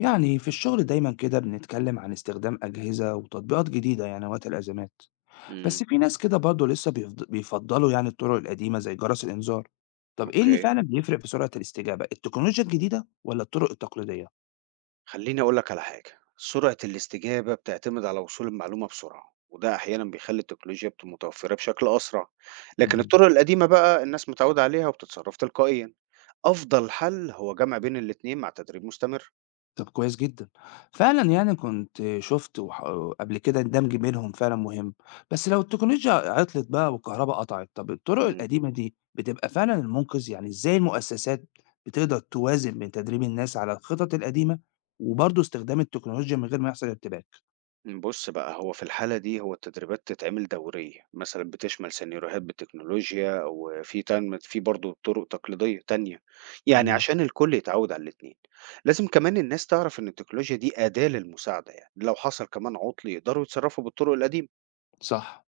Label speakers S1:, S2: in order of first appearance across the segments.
S1: يعني في الشغل دايما كده بنتكلم عن استخدام أجهزة وتطبيقات جديدة يعني وقت الأزمات.
S2: إمم،
S1: بس في ناس كده برضه لسه بيفضلوا يعني الطرق القديمة زي جرس الإنذار. طب إيه اللي
S2: أوكي.
S1: فعلا بيفرق في سرعة الاستجابة، التكنولوجيا الجديدة ولا الطرق التقليدية؟
S2: خلّيني أقول لك على حاجة، سرعة الاستجابة بتعتمد على وصول المعلومة بسرعة، وده أحيانًا بيخلّي التكنولوجيا متوفرة بشكل أسرع، لكن الطرق القديمة بقى الناس متعودة عليها وبتتصرف تلقائيًا. أفضل حل هو جمع بين الاتنين مع تدريب مستمر.
S1: طب كويس جدًا. فعلًا يعني كنت شُفت قبل كده الدمج بينهم فعلًا مهم، بس لو التكنولوجيا عطلت بقى والكهربا قطعت، طب الطرق
S2: إمم.
S1: القديمة دي بتبقى فعلًا المنقذ؟ يعني إزاي المؤسسات بتقدر توازن بين تدريب الناس على الخطط القديمة وبرضه استخدام التكنولوجيا من غير ما يحصل ارتباك؟
S2: بُص بقى، هو في الحالة دي هو التدريبات تتعمل دورية، مثلًا بتشمل سيناريوهات بالتكنولوجيا أو في برضه طرق تقليدية تانية، يعني
S1: إمم،
S2: عشان الكل يتعود على الاتنين. لازم كمان الناس تعرف إن التكنولوجيا دي أداة للمساعدة يعني، لو حصل كمان عطل يقدروا يتصرفوا بالطرق القديمة.
S1: صح.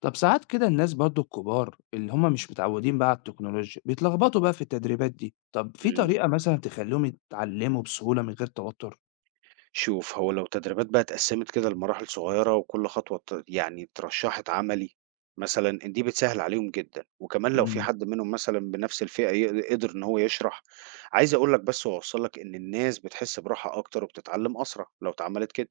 S1: طب ساعات كده الناس برضه الكبار اللي هم مش متعودين بقى على التكنولوجيا بيتلخبطوا بقى في التدريبات دي، طب في طريقة مثلًا تخلّيهم يتعلموا بسهولة من غير توتر؟
S2: شوف هو لو تدريبات بقى اتقسمت كده لمراحل صغيرة وكل يعني اترشحت عملي مثلا دي بتسهل عليهم جدا، وكمان لو في
S1: إمم.
S2: حد منهم مثلا بنفس الفئة قدر ان هو يشرح. عايز اقول لك بس واوصل لك ان الناس بتحس براحة اكتر وبتتعلم اسرع لو اتعملت كده.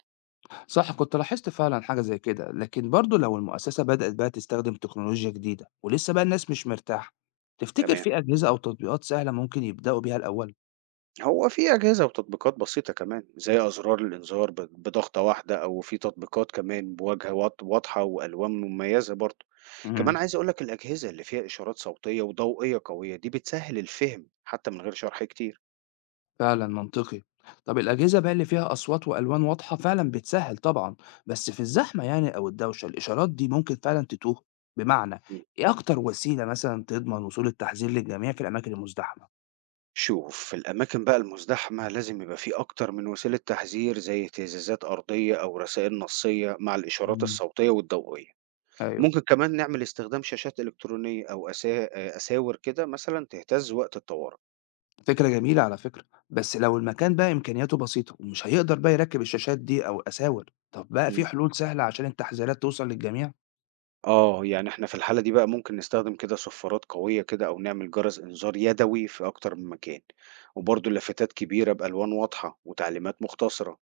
S1: صح، كنت لاحظت فعلا حاجة زي كده، لكن برضو لو المؤسسة بدأت بقى تستخدم تكنولوجيا جديدة ولسه بقى الناس مش مرتاحة، تفتكر
S2: تمام.
S1: في أجهزة أو تطبيقات سهلة ممكن يبدأوا بيها الأول؟
S2: هو في أجهزة وتطبيقات بسيطة كمان زي أزرار الإنذار بضغطة واحدة، أو في تطبيقات كمان بواجهة واضحة وألوان مميزة برضه. كمان
S1: امم
S2: عايز أقولك الأجهزة اللي فيها إشارات صوتية وضوئية قوية دي بتسهل الفهم حتى من غير شرح كتير.
S1: فعلا منطقي. طب الأجهزة بقى اللي فيها أصوات وألوان واضحة فعلا بتسهل طبعا، بس في الزحمة يعني أو الدوشة الإشارات دي ممكن فعلا تتوه، بمعنى
S2: مم.
S1: إيه أكتر وسيلة مثلا تضمن وصول التحذير للجميع في الأماكن المزدحمة؟
S2: شوف في الأماكن بقى المزدحمة لازم يبقى في أكتر من وسيلة تحذير زي اهتزازات أرضية أو رسائل نصية مع الإشارات
S1: امم،
S2: الصوتية والضوئية.
S1: أيوه،
S2: ممكن كمان نعمل استخدام شاشات إلكترونية أو أساور كده مثلا تهتز وقت الطوارئ.
S1: فكرة جميلة على فكرة، بس لو المكان بقى إمكانياته بسيطة ومش هيقدر بقى يركّب الشاشات دي أو أساور، طب بقى في حلول سهلة عشان التحذيرات توصل للجميع؟
S2: آه، يعني إحنا في الحالة دي بقى ممكن نستخدم كده صفارات قوية كده، أو نعمل جرس إنذار يدوي في أكتر من مكان، وبرضه لافتات كبيرة بألوان واضحة وتعليمات مختصرة،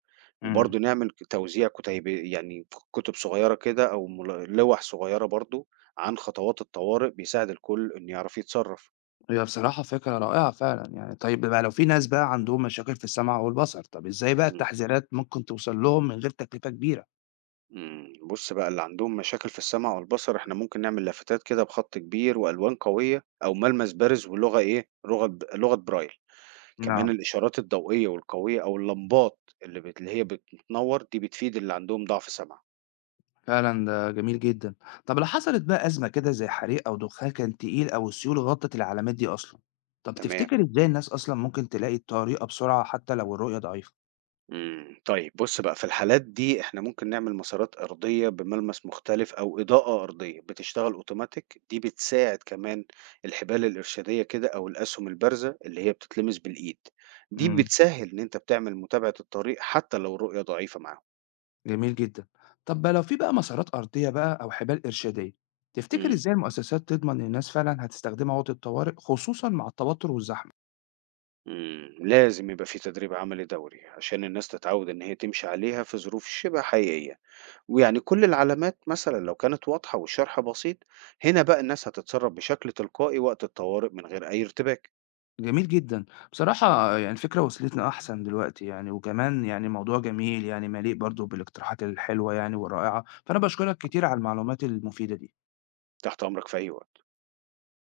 S1: امم
S2: وبرضه نعمل توزيع كتيب، يعني كتب صغيرة كده أو لوح صغيرة برضه عن خطوات الطوارئ، بيساعد الكل إنه يعرف يتصرف.
S1: هي بصراحة فكرة رائعة فعلًا يعني، طيب بقى لو في ناس بقى عندهم مشاكل في السمع أو البصر، طب إزاي بقى
S2: مم.
S1: التحذيرات ممكن توصل لهم من غير تكلفة كبيرة؟
S2: مم. بص بقى، اللي عندهم مشاكل في السمع والبصر، إحنا ممكن نعمل لافتات كده بخط كبير وألوان قوية أو ملمس بارز ولغة إيه؟ لغة برايل. كمان
S1: نعم.
S2: الإشارات الضوئية والقوية أو اللمبات اللي هي بتنور دي بتفيد اللي عندهم ضعف سمع.
S1: فعلًا ده جميل جدًا، طب لو حصلت بقى أزمة كده زي حريق أو دخان كان تقيل أو السيول غطت العلامات دي أصلًا، طب
S2: تمام.
S1: تفتكر إزاي الناس أصلًا ممكن تلاقي الطريقة بسرعة حتى لو الرؤية ضعيفة؟
S2: مم. طيب بص بقى، في الحالات دي احنا ممكن نعمل مسارات أرضية بملمس مختلف أو إضاءة أرضية بتشتغل أوتوماتيك، دي بتساعد كمان. الحبال الإرشادية كده أو الأسهم البارزة اللي هي بتتلمس بالإيد، دي
S1: امم
S2: بتسهل إن أنت بتعمل متابعة الطريق حتى لو الرؤية ضعيفة معاهم.
S1: جميل جدًا. طب بقى لو في بقى مسارات أرضية بقى أو حبال إرشادية، تفتكر
S2: مم.
S1: إزاي المؤسسات تضمن إن الناس فعلًا هتستخدمها وقت الطوارئ، خصوصًا مع التوتر والزحمة؟
S2: مم. لازم يبقى في تدريب عملي دوري عشان الناس تتعود إن هي تمشي عليها في ظروف شبه حقيقية، ويعني كل العلامات مثلًا لو كانت واضحة والشرح بسيط، هنا بقى الناس هتتصرّف بشكل تلقائي وقت الطوارئ من غير أي ارتباك.
S1: جميل جدًا. بصراحة يعني الفكرة وصلتني أحسن دلوقتي يعني، وكمان يعني موضوع جميل يعني مليء برضه بالاقتراحات الحلوة يعني والرائعة، فأنا باشكرك كتير على المعلومات المفيدة دي.
S2: تحت أمرك في أي وقت.